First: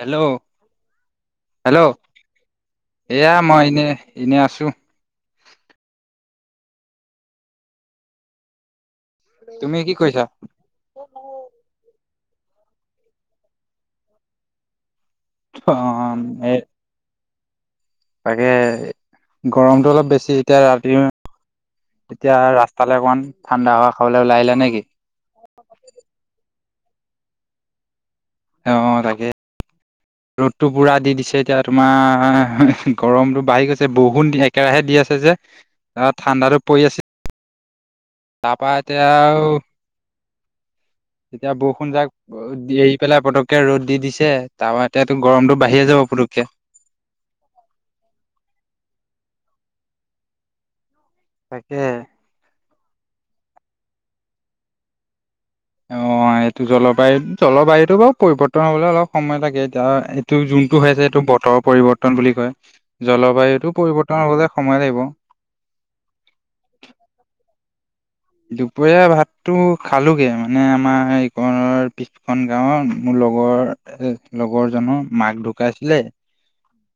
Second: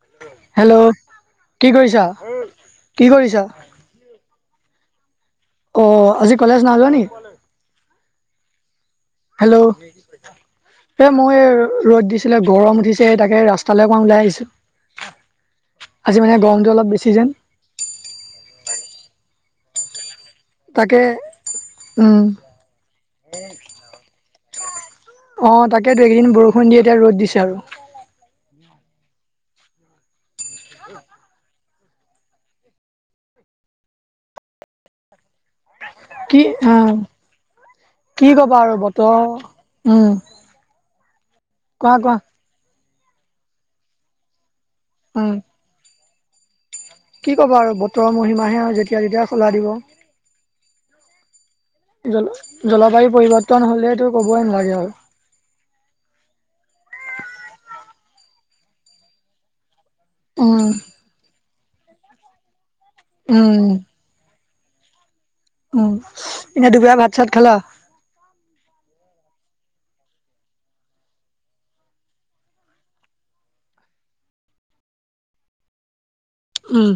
Hello hello কি hello কৰিছা। কি এয়া কৰিছা মই এনে এনে আছো। অ আজি কলেজ নাজাও নি, হেল্ল' তুমি কি কৰিছা এ মই ৰদ দিছো। আছিলে গৰম উঠিছে তাকে ৰাস্তালৈ অকণমান ওলাই আহিছো। অ আজি মানে এ গৰমটো অলপ বেছি যেন, তাকে গৰমতটো অলপ বেছি এতিয়া ৰাতি। তাকে উম তেতিয়া ৰাস্তালৈ অকমান ঠাণ্ডা হোৱা খাবলৈ ওলাই আহিলে নেকি। অ তাকেতো কেইদিন বৰষুণ দিয়ে এতিয়া ৰ'দ দিছে আৰু অ তাকে। [inaudible] ৰ'দটো পুৰা দি দিছে এতিয়া তোমাৰ গৰমটো বাঢ়ি গৈছে বহুত একেৰাহে দি আছে যে অ কি ঠাঁণ্ডা তো পৰি আহ আছিল,, কি কবা আৰু আৰু বতৰ উম এতিয়া বৰষুণ কোৱা যাক কোৱা এৰি পেলাই পতককে ৰ'দ দি দিছে তাৰ এতিাতো উম গৰমতটো বাঢ়িয়ে যাব পুকক কি কব আৰু বতৰৰ মহিমাহে আৰু যেতিয়া তেতিয়া সলাই দিব। তাকে। জল জলবায়ু পৰিবৰ্তন হ'লেটো ক'বই নালাগে আৰু অ এইটো জলবায়ু জলবায়ুতটো বাৰু পৰিৱৰ্তন হবলৈ অলপ সময় লাগে এতিয়া এইটো উম যোনটো হৈ আছে এইটো বতৰ পৰিৱৰ্তন বুলি কয়, উম জলবায়ুতটো পৰিৱৰ্তনৰ লগতে, সময় লাগিব, উম এনে দুপৰীয়া ভাত চাত খালা দুপৰীয়া ভাতটো খালোগে মানে আমাৰ এইৰ পিছখন গাঁওৰ মূল, লগৰ এ লগৰ জনৰ মাক ঢুকাইছিলে উম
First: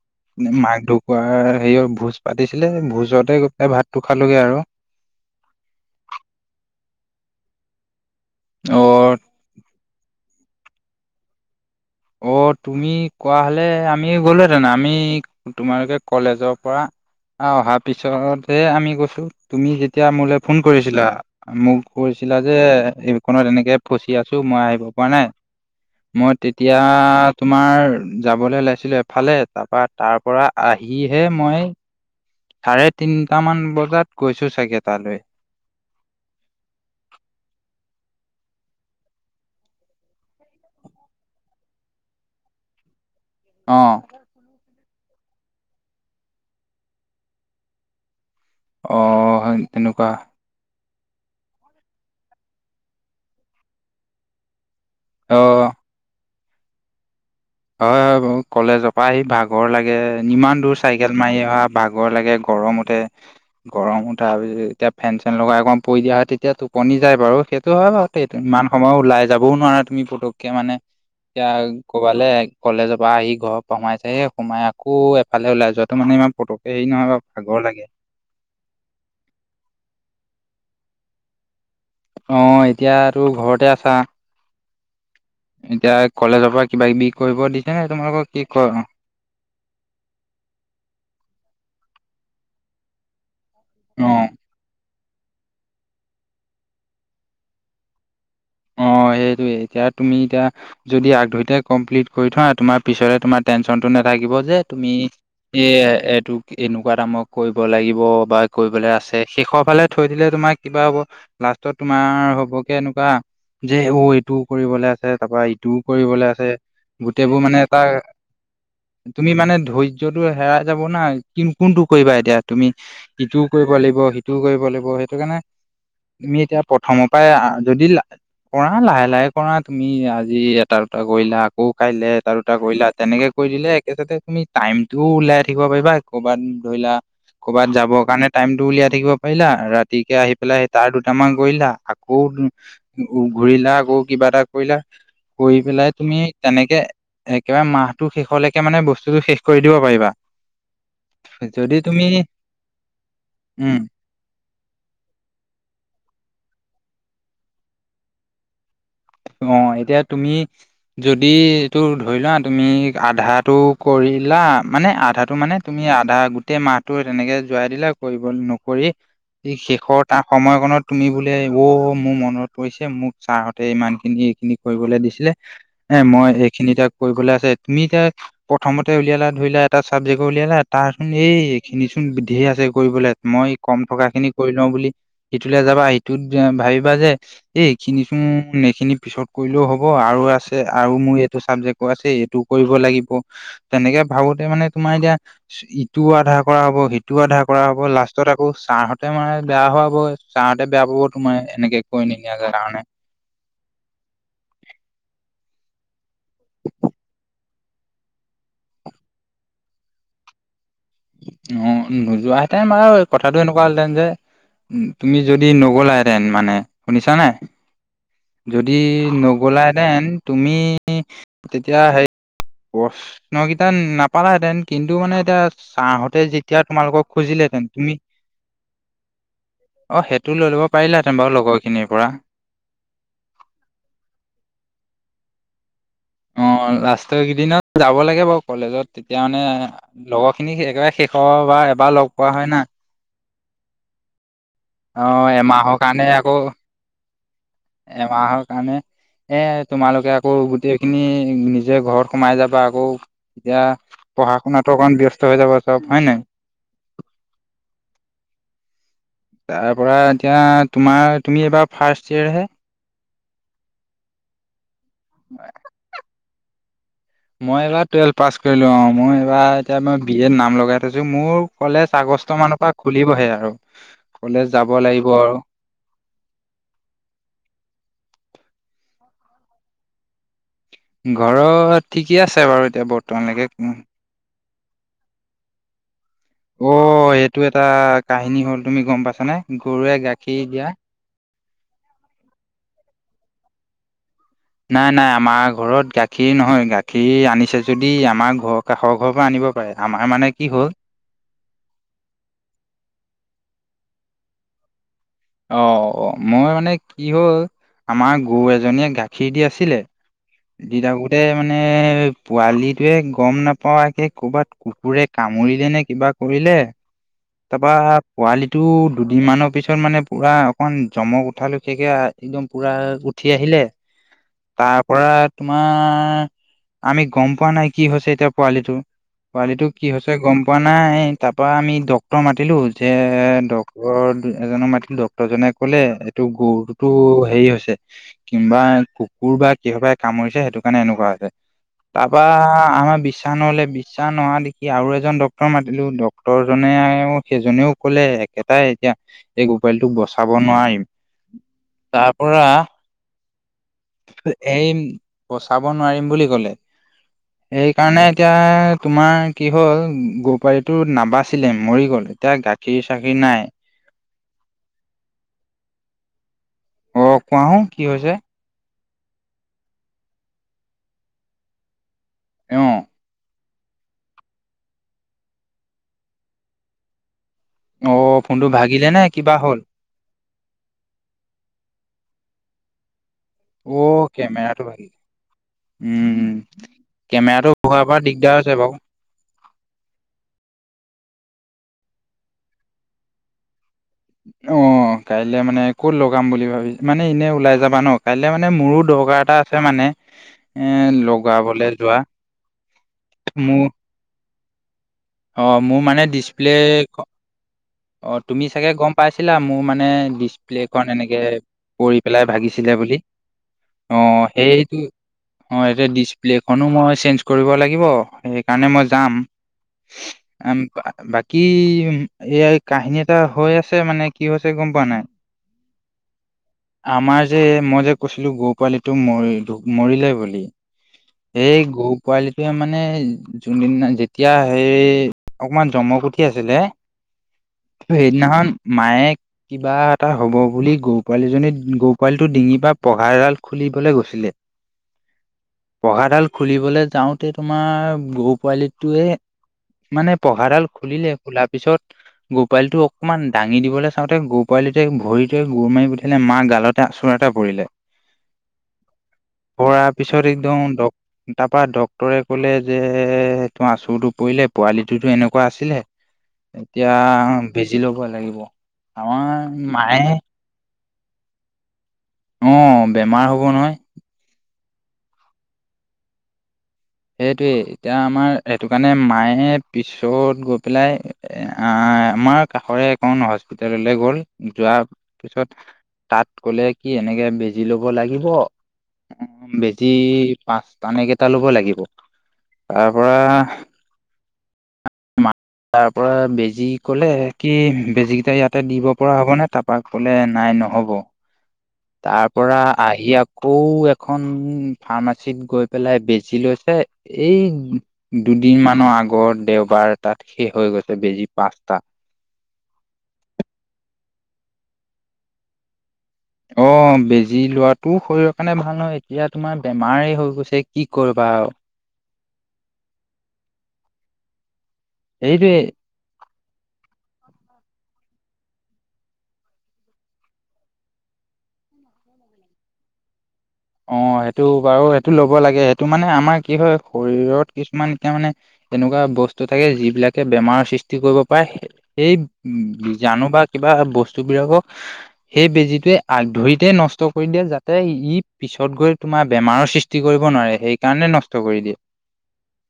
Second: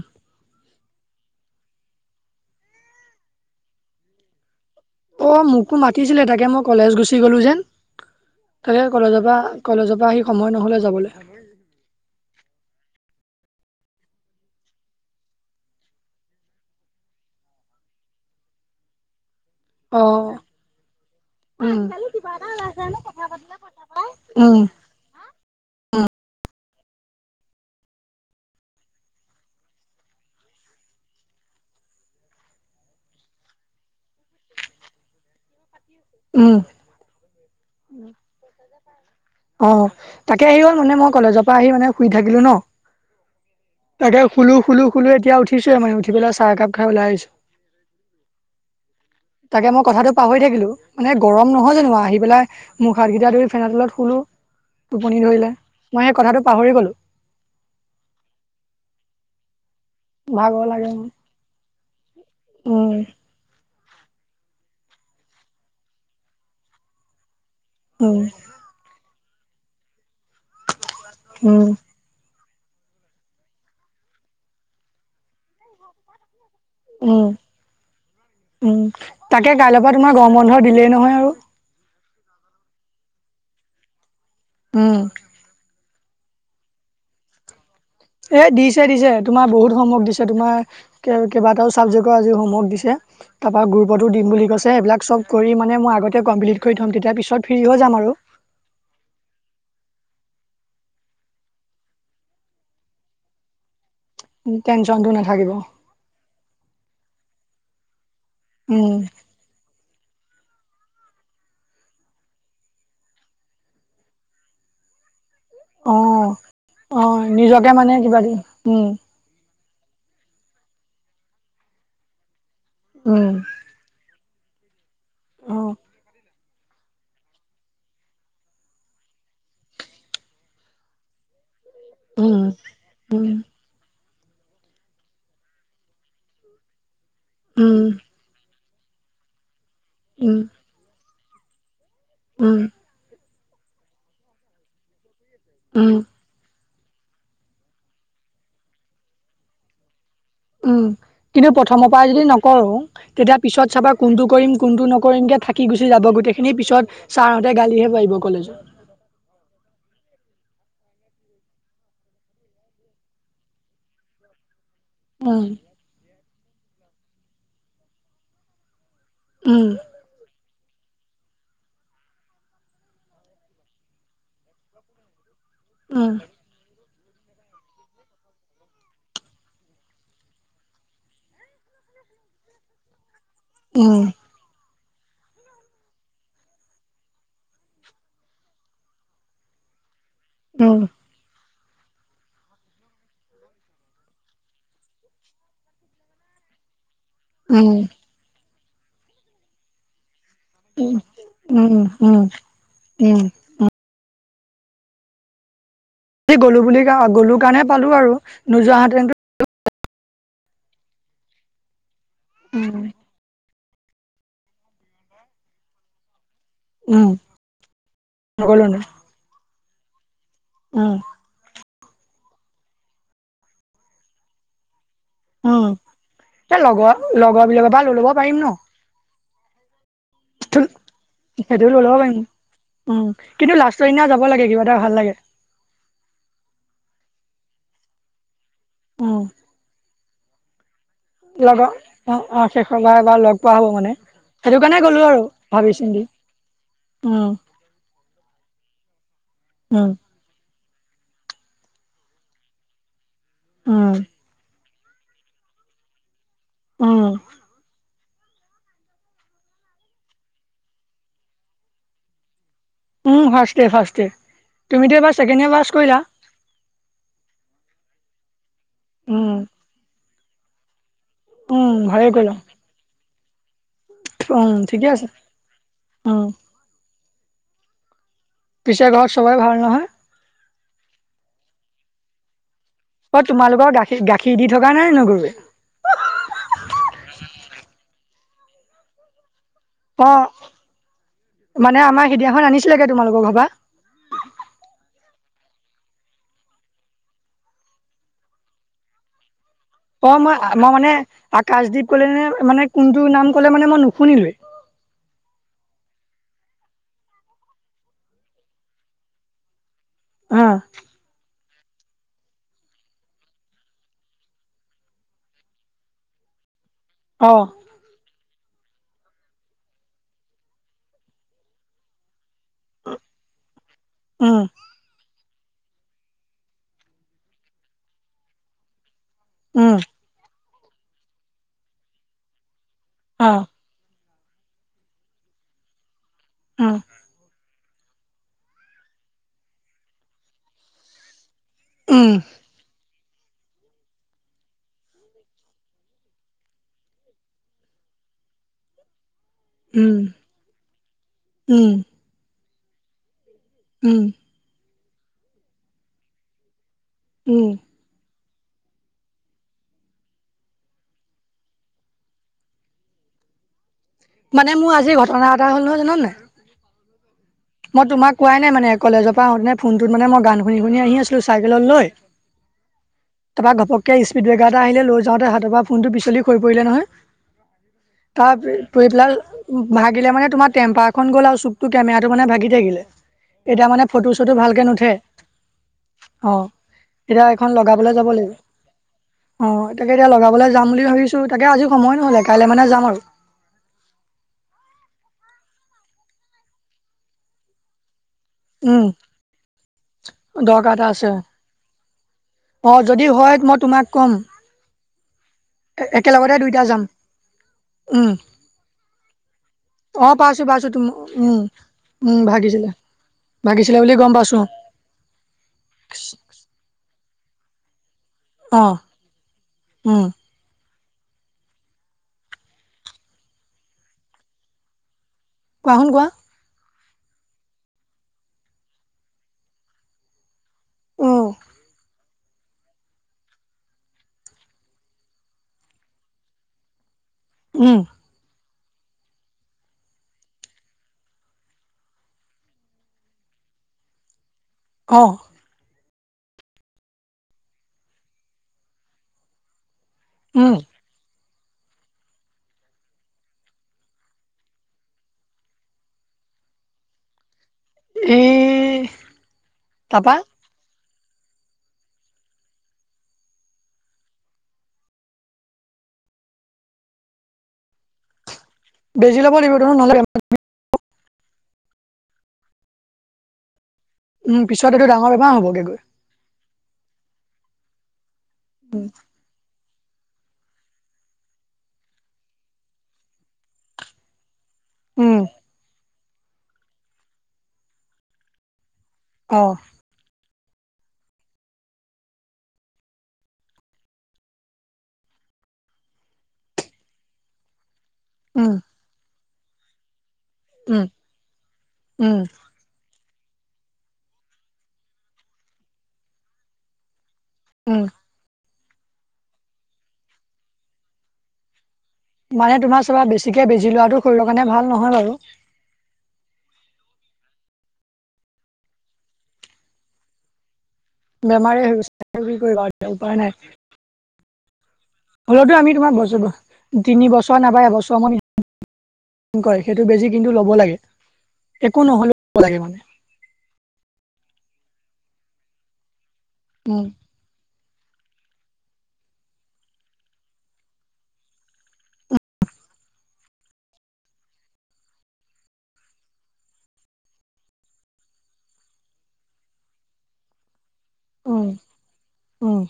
মাক ঢু ক হেৰি ভোজ পাতিছিলে ভোজতে গৈপেলাই ভাতটো খালোগে আৰু। অ', মোকো মাতিছিলে তাকে মই কলেজ গুচি গ'লো যেন তাকে অ', কলেজৰ পৰা কলেজৰ পৰা আহি সময় নহ'লে যাবলৈ। অ', তুমি কোৱা হলে আমি গ'লোহেতেো আমি তোমালোকে কলেজৰ পৰা আহ অহাৰ পিছতহে আমি গৈছো। তুমি যেতিয়া অ', মোলৈ ফোন কৰিছিলা মোক উম। কৈছিলা যে এইকনত এনেকে ফচি আছো উম, মই আহিব পৰা নাই উম, মই এতিয়া তোমাৰ যাবলৈ ওলাইছিলোঁ এফালে তাৰপৰা তাৰপৰা আহিহে মই চাৰে তিনটামান বজাত গৈছো চাগে তালৈ। উম। অ', তাকে আহি গ'ল মানে মই কলেজৰ পৰা আহি মানে শুই থাকিলো ন'। অ' তাকে, শুলো, শুলো, শুলো এতিয়া উঠিচোহে মানে, উঠি পেলাই চাহ একাপ খাই ওলাই আহিছো। অ' তাকে মই তেনেকুৱা কথাটো পাহৰি থাকিলো। মানে গৰম নহয় জানো বাৰু আহি পেলাই মুখ হাত কেইটা ধৰি ফেনৰ তলত শুলো টোপনি ধৰিলে, অ' মই এই কথাটো পাহৰি গ'লো। হয় হয়, মোৰ কলেজৰ পৰা আহি ভাগ ভাগৰ লাগে, ইমান ভাগৰ দূৰ লাগে মোৰ। চাইকেল মাৰি অহা ভাগৰ লাগে উম, গৰমতে গৰম উঠাৰ পিছত এতিয়া ফেন চেন লগাই অকম পৰি দিয়া হয়, তেতিয়া টোপনি যায় বাৰু সেই সেইটো হয় উম, বাৰু ইমান সময় ওলাই যাবও নোৱাৰা তুমি ফুটোকে মানে এতিয়া উম, ক'বালে কলেজৰ পৰা আহি ঘৰত সোমাইচাহি সোমাই আকৌ এফালে ওলাই যোৱাটো মানে ইমান ফটো উম, উম, তাকে কাইলৰ পৰা তোমাৰ গৰমত বন্ধ দিলেই নহয় আৰু। অহ এতিয়াতো ঘৰতে আছা। উম। এতিয়া কলেজৰ পৰা কিবা কিবি কৰিব দি এই দিছে দিছে, তোমাৰ বহুত হোমৱৰ্ক দিছে তোমাৰ কেইবাটাও ছাবজেক্টৰ আজি হোমৱৰ্ক দিছে। তাৰ পৰা গ্ৰুপটো অ দিম বুলি কৈছে এইবিলাক চব কৰি মানে মই আগতে কমপ্লিট কৰি থম, তেতিয়া পিছত ফ্ৰী হৈ যাম আৰু সেইটোয়ে, এতিয়া তুমি এতিয়া যদি আগ ধৰিতে কমপ্লিট কৰি থোৱা তোমাৰ পিছলে তোমাৰ টেনচন নাথাকিব যে তুমি টেনচনটো নাথাকিব এ এইটোক এনেকুৱা নামত কৰিব লাগিব বা কৰিবলৈ উম, আছে শেষৰ ফালে থৈ দিলে তোমাক কিবা হ'ব লাষ্টত তোমাৰ হ'ব কে এনেকুৱা যেই অহ এইটো কৰিবলে আছে তাৰপা ইটোও কৰিবলৈ অ', আছে অ', গোটেইবোৰ মানে নিজকে এটাৰ, কিবা দি উম, তুমি মানে ধৈৰ্যটো হেৰাই যাব না, কোনটো কৰিবা এতিয়া, তুমি উম, ইটোও কৰিব লাগিব স কৰিব লাগিব, সেইটো কাৰণে অ', তুমি এতিয়া প্ৰথমৰ পৰাই যদি কৰা লাহে লাহে কৰা তুমি আজি এটা দুটা কৰিলা আকৌ কাইলে এটা উম, দুটা কৰিলা তেনেকে উম, কৰিদিলে একেচাতে তুমি টাইমটোও উওলাই থাকিব পাৰিবা কৰবাত ধৰি লা কৰবাত উম, যাবৰ কাৰণে টাইম উলিয়াই থাকিব পাৰিলা, ৰাতিকে আহি উম, পেলাই তাৰ দুটামান কৰিলা আকৌ উম, ঘূৰিলা, আকৌ কিবা এটা কৰিলা, কৰি উম। পেলাই তুমি তেনেকে একেবাৰে মাহটো শেষলৈকে মানে বস্তুতটো শেষ কৰি দিব পাৰিবা। উম, কিন্তু যদি প্ৰথমৰ তুমি পৰা যদি নকৰো তেতিয়া পিছত উম চাবা কোনটো কৰিম কোনটো নকৰিম কে থাকি গুচি যাব গোটেই খিনি পিছত ছাৰহঁতে গালিহে পাৰিব কলেজত অ', এতিয়া তুমি যদি এইটো ধৰি লোৱা তুমি আধাটো কৰি দিলা মানে আধাটো উম, মানে তুমি আধা গোটেই মাহটো তেনেকে যোৱাই দিলা কৰিব নকৰি ই উম, শেষৰ তাৰ সময়ত ফনত তুমি বোলে, অ', মোৰ মনত পৰিছে মোক ছাৰহঁতে ইমানখিনি এইখিনি কৰিবলৈ দিছিলে [unintelligible] এ উম, মই এইখিনি তাক কৰিবলৈ আছে, তুমি এতিয়া প্ৰথমতে উলিয়ালা ধৰিলা, এটা চাবজেক্টউ উলিয়ালা, তাৰখিনি এই এইখিনি ধেৰ আছে কৰিবলে, মই কম থকা উম, খিনি কৰি লও বুলি ইটোলৈ যাবা ইটোত, ভাবিবা যে এই এইখিনিচোন এইখিনি পিছত কৰিলেও হ'ব হব আৰু আছে উম, আৰু মোৰ এইটো চাবজেক্ট আকৌ আছে এইটোও কৰিব লাগিব, তেনেকে ভাবোতে মানে তোমাৰ এতিয়া ইটোও আধা কৰা হব সি সিটো আধা কৰা উম, হ'ব, লাষ্টত আকৌ ছাৰহঁতে মানে বেয়া হোৱা হবই [unintelligible] ছাৰহতে বেয়া পাব, উম, তোমাৰ উম, এনেকে উম, কৰি উম, নিনিয়াৰ কাৰণে। গলো বুলি [unintelligible] গলো কাৰণে পালো আৰু নোযোৱাহতেন অ', নোযোৱাহেতেন উম, বাৰু, কথাটো এনেকুৱা কোৱাহেঁতেন যে তুমি যদি নগলােতেন মানে, উম, শুনিছা নে? নগ'লো যদি ন নগলাহেঁতেন, তুমি উম, তে তিয়া হেৰি প্ৰশ্নকেইটা নাপালাহেঁতেন। কিন্তু মানে এতিয়া, উম, ছাঁঁৰহতে যেতিয়া এই লগৰ তোমালোকক লগৰ খুজিলেহেতেন, বিলাকৰ পৰা লৈ তুমি ল'ব পাৰিম ন অ', সেইটো লৈ ল'ব পাৰিলাহেঁতেন বাৰু লগৰ সেইটো লৈ খিনিৰ ল'ব পৰা। পাৰিম উম কিন্তু লাষ্টৰ দিনা যাব লাগে, কিবা এটা ভাল লাগে। অ', লাষ্টৰ কেইদিনত যাব লাগে, বাৰু কলেজত তেতিয়া উম, মানে লগৰ খিনিক একেবাৰে শেষৰ বা লগৰ অ', এবাৰ লগ পোৱা অ', হয় না। শেষৰ বাৰৰ বাবে লগ পোৱা হ'ব মানে। সেইটো কাৰণে গ'লো আৰু, অ' এমাহৰ ভাবি কাৰণে চিন্তি আকৌ উম এমাহৰ কাৰণে, এ উম তোমালোকে আকৌ গোটেই খিনি নিজে ঘৰত সোমাই যাবা, আকৌ এতিয়া উম পঢ়া শুনাত প্ৰকাণ্ড ব্যস্ত হৈ যাব চব, হয় নে? উম। তাৰ পৰা এতিয়া তোমাৰ, তুমি এইবাৰ ফাৰ্ষ্ট ইয়েৰহে। উম ফাৰ্ষ্ট ইয়াৰ ফাৰ্ষ্ট ইয়াৰ, তুমিতো এইবাৰ ছেকেণ্ডয় পাছ কৰিলা? মই এইবাৰ টুৱেলভ পাছ কৰিলো, অ', মই উম এইবাৰ এতিয়াই বি এত নাম লগাই তাৰপিছত মোৰ উম কলেজ ভালেই কৰিলা আগষ্ট মানৰ পৰা খুলিবহে আ কলে উম যাব ঠিকে লাগিব আছে আৰু। উম পিছত ঘৰত সবাই ভাল নহয়। ঘৰত ঠিকে আছে বাৰু। এতিয়া অ', বৰ্তমানলৈকে তোমালোকৰ গাখীৰ-গাখীৰ দি থকা নাই ন, গৰুয়ে? অ', এইটো এটা কাহিনী হ'ল, তুমি গম পাইছানে, গৰুৱে অ গাখীৰ দিয়া মানে আমাৰ সিদিনাখন আনিছিলোগে, তোমালোকৰ ঘৰ পৰা। নাই নাই আমাৰ ঘৰত গাখীৰ নহয়, গাখীৰ আনিছে যদি আমাৰ ঘৰৰ কাষৰ ঘৰৰ পৰা আনিব পাৰে আমাৰ অ', মানে মই কি হ'ল মই মানে আকাশদ্বীপ কলে, মানে কোনটো নাম [unintelligible] [unintelligible] মানে মই নুশুনিলেও। অ', মই মানে কি হ'ল, আমাৰ গৰু এজনীয়ে গাখীৰ দি আছিলে অ ই দঙুতে মানে পোৱালিটোয়ে গম নাপােয়াকে ক লবাত কুকুৰে কামুৰিলে নে কিবা কৰি দিলে। অ তাৰপৰা পোৱালিটো দুদিন মানৰ পিছত, মানে পুৰা অকমান জমক উঠালো [unintelligible] একদম পুৰা উঠি আহিলে, উম তাৰ পৰা তোমাৰ আমি গম পোৱা নাই, কি হৈছে এতিয়া পোৱালিটো পোৱালি টো উম কি হৈছে গম পোৱা নাই, তাৰ পৰা আমি ডাক্তৰ মাতিলো এতিয়া অ ডাক্তৰ, এজনক মাতিলো ডাক্তৰজনে ক'লে এইটো, উম গৰুটোতো হেৰি হৈছে কিম্বা কুকুৰ বা কিহবাৰে কামুৰিছে, সেইটো কাৰণে এনেকুৱা হৈছে। উম তাৰপা আমাৰ বিশ বিশ্বাসনলে বিশ্বাস নোহোৱা দেখি আৰু এজন ডাক্তৰ মাতিলো, ডাক্তৰজনে অ সেইজনেও কলে একেটাই এতিয়া এই গো পোলটোক উম বচাব নোৱাৰিম উম, তাৰ পৰা উম, এই বচাব নোৱাৰিম বুলি কলে উম, সেইকাৰণে এতিয়া তোমাৰ কি হ'ল গপালিটো নাবাচিলে মৰি গ'ল এতিয়া গাখীৰ চাখীৰ নাই। মানে মোৰ আজিৰ ঘটনা এটা হ'ল নহয় জানা নাই? কওক মই তোমাক কোৱাই নাই মানে কলেজৰ পৰা আহোতে ফোনটোত মানে মই গান শুনি শুনি আহি আছিলো চাইকেলত লৈ আহ তাৰপ ঘপকে স্পীড ব্ৰেকাৰ এটা আহিলে লৈ যাওঁতে হাতৰ পৰা ফোনটো পিলি হৈ পৰিলে নহয়। অ তাৰ ফোনটো তু ভাগিলে নে পেলাই কিবা হ'ল ভাগিলে মানে তোমাৰ টেম্পাৰ এখন গ'ল আৰু চুকতটো কেমেৰা মানে ভাগি থাকিলে এতিয়া অ মানে ফটো চটো ভালকে কেমেৰাটো নুঠে। ভাগিলে উম অঁ এতিয়া এইখন কেমেৰাটো ভগোৱাৰ লগাবলৈ পৰা যাব লাগিব দিগদাৰ হৈছে অঁ তাকে এতিয়া লগাবলৈ যাম বুলি ভাবিছো তাকে আজি সময় নহলে কাইলে মানে যাম আৰু অঁ কাইলে মানে ক'ত লগাম বুলি ভাবি মানে এনে ওলাই যাবা ন? কাইলৈ মানে মোৰো উম। দৰকাৰ এটা আছে মানে এ দৰকাৰ এটা আছে লগাবলৈ যোৱা। অ যদি হয় মই মোৰ তোমাক ক'ম। অ এ মোৰ মানে একেলগতে ডিচপ্লে। দুইটা যাম অ উম তুমি চাগে গম পাইছিলা মোৰ মানে অ পাইছো পাইছো তুম ডিচপ্লেখনন এনেকে উম কৰি উম পেলাই ভাগিছিলে ভাগিছিলা। বুলি। ভাগিছিলে বুলি অ গম পাইছো সেইটো অ এতে ডিচপ্লেখনো মই চেঞ্জ কৰিব লাগিব। অ সেইকাৰণে মই যাম উম বাকী এইয় কাহিনী এটা হৈ আছে মানে কি হৈছে গম পোৱা নাই? কোৱা হুণ কোৱা হুন? আমাৰ যে মই যে কৈছিলো গৰু পালিটো ম মৰিলে বুলি। উম এই গ পোৱালিটোৱে মানে যোনদিনা যেতিয়া হেই অকমান জমক উঠি আছিলে। উম ত সেইদিনাখন মায়ে কিবা এটা হ'ব বুলি গৰু পোৱালিজনী গৰু পোৱালি ডিঙিৰ পৰা পঘা এডাল খুলি আহবলৈ গৈছিলে। অঁ। পগাডাল খুলিবলৈ যাওঁতে তোমাৰ গৰু পোৱালিটোৱে মানে উম পহাৰডাল খুলিলে খোলাৰ পিছত। গহপালিটো অকণমান দাঙি দিবলৈ চাওঁতে গোহ পালিটতে ভৰিটোৱ গুৰ মাৰি পঠালে মাক গালতে আচল এতে লে এই পাৰ তাপা পিছত একদম ডক তাৰপৰা ডক্তৰে কলে যে তোৰ আচুৰটো পৰিলে পোৱালিটোতো এনেকুৱা আছিলে। এতিয়া বেজি লব লাগিব বেজি আমাৰ ল'ব লাগিব ত নহ'লে মায়ে অঁ, বেমাৰ হ'ব নহয়। উম পিছত এইটো ডাঙৰ বেমাৰ হ'বগে গৈ। সেইটোৱে, এতিয়া আমাৰ সেইটো কাৰণে মায়ে পিছত গৈ পেলাই আমাৰ কাষৰে একণ হস্পিতেললৈ গ'ল যোৱাৰ উম পিছত তাত কলে কি এনেকে বেজি লব লাগিব অ বেজি পাঁচটা নে কেইটা ল'ব লাগিব। তাৰ পৰা তাৰ পৰা বেজি কলে কি বেজিকেইটা উম ইয়াতে দিব পৰা হব নে? তাৰপা কলে নাই উম নহ'ব উম তাৰ পৰা আহি আকৌ এখন ফাৰ্মাচীত গৈ পেলাই বেজি লৈছে। উম এই দু দিনমানৰ আগত দেওবাৰ এটাত শেষ হৈ গৈছে বেজি পাঁচটা। মানে তোমাৰ চাবা বেছিকে বেজি লোৱাটো শৰীৰৰ কাৰণে ভাল নহয় বাৰু। অ', বেজি লোৱাটো শৰীৰৰ কাৰণে ভাল হয়হয় এতিয়া তোমাৰ বেমাৰেই হৈ গৈছে কি কৰিবা আৰু বেমাৰে [unintelligible] উপায় নাই হলেতো সেইটোৱে আমি তোমাৰ বছৰ তিনি বছৰ নাপাই এবছৰ মান কয় সেইটো বেজি কিন্তু ল'ব লাগে একো নহ'লেও' লাগে মানে অ', সেইটো বাৰু সেইটো ল'ব লাগে সেইটো মানে আমাৰ কি হয় উম শৰীৰত কিছুমান য়া মানে এনেকুৱা বস্তু থাকে যিবিলাকে বেমাৰৰ সৃষ্টি কৰিব পাৰে সেই জানো বা কিবা বস্তুবিলাকক সেই বেজীটোৱে আগ ধৰিতে নষ্ট কৰি দিয়ে যাতে ই পিছত গৈ তোমাৰ বেমাৰৰ সৃষ্টি কৰিব নোৱাৰে সেই কাৰণে নষ্ট উম কৰি দিয়ে উম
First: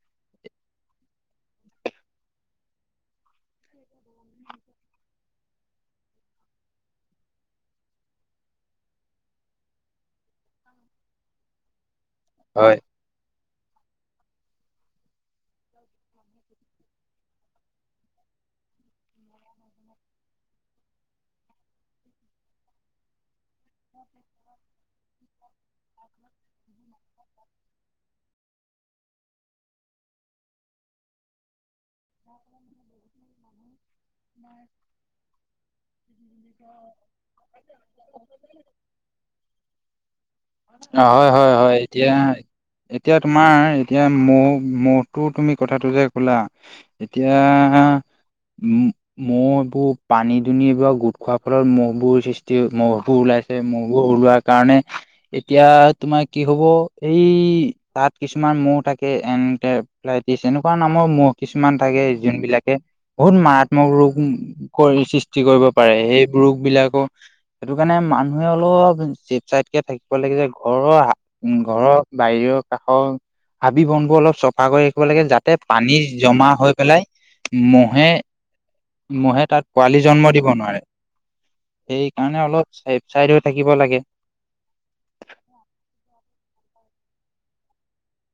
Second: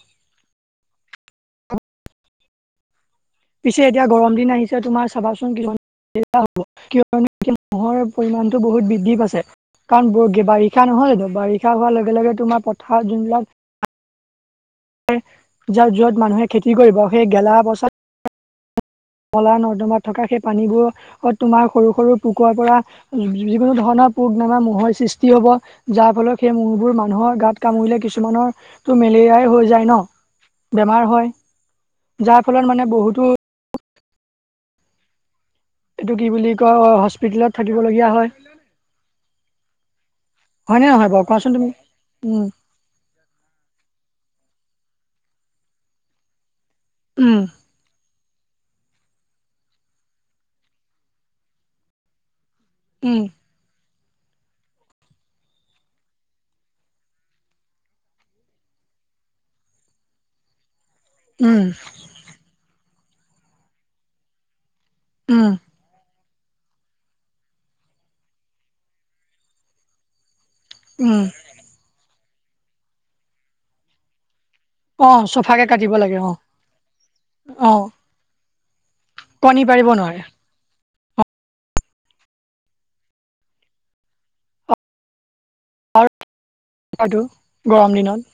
পিছে এতিয়া গৰম দিন আহিছে তোমাৰ চাবাচোন কিমান [unintelligible] পৰিমাণতটো বহুত বৃদ্ধি পাইছে। কাৰণ বাৰিষা নহয় জানো বাৰিষা হোৱাৰ লগে লগে অ তোমাৰ পথাৰত যোনবিলাক য যত মানুহে খেতি কৰিব সেই গেলা পছাত কলা নৰ্দমাত থকা সেই পানীবোৰ তোমাৰ সৰু সৰু পোকুৰৰ পৰা যিকোনো ধৰণৰ পগ নামা মৰ সৃষ্টি হব যাৰ ফলত সেই মহবোৰ মানুহৰ গাত কামুৰিলে কিছুমানৰো মেলেৰিয়া হৈ যায় ন বেমাৰ হয় যাৰ ফলত মানে বহুতো [unintelligible] এইটো কি বুলি কয় হস্পিতেলত থাকিব লগগীয়া হয়। হয়নে নহয় অ', বাৰু হয়, কোৱাচোন হয়, তুমি? হয় এতিয়া উম এতিয়া তোমাৰ এতিয়া মোক মতো তুমি কথাটো যে কলা এতিয়া উম উ মহ এইবোৰ পানী দুন এইবোৰ গোট খোৱাৰ ফলত মহবোৰ সৃষ্টি এ ম'হবোৰ উম ওলাইছে ম'বোৰ ওলোৱোৱা কাৰণে এতিয়া তোমাৰ কি হব এই তাত কিছুমান ম থাকে এ এনেকুৱা নামৰ মহ উম কিছুমান যোন বিলাকে বহুত মাৰাত্মক ৰূপ কৰি সৃষ্টি উম কৰিব পাৰে সেই ৰোগ বিলাকো সেইটো কাৰণে মানুহে অলপ জেপ চাইটকে থাকিব লাগে যে ঘৰৰ উম উ ঘৰৰ বাহিৰৰ কাষৰ হাবি বনবোৰ অলপ চ চাফা কৰি ৰাখিব অ লাগে যাতে চফাকে কাটিব পানী লাগে অ জমা হৈ অ মহে, মহে কণী তাত পাৰিব পোৱালি নোৱাৰে জন্ম দিব নোৱাৰে। সেই কাৰণে অলপ চেভ চাইডো থাকিব লাগে। আৰুটো গৰম দিনত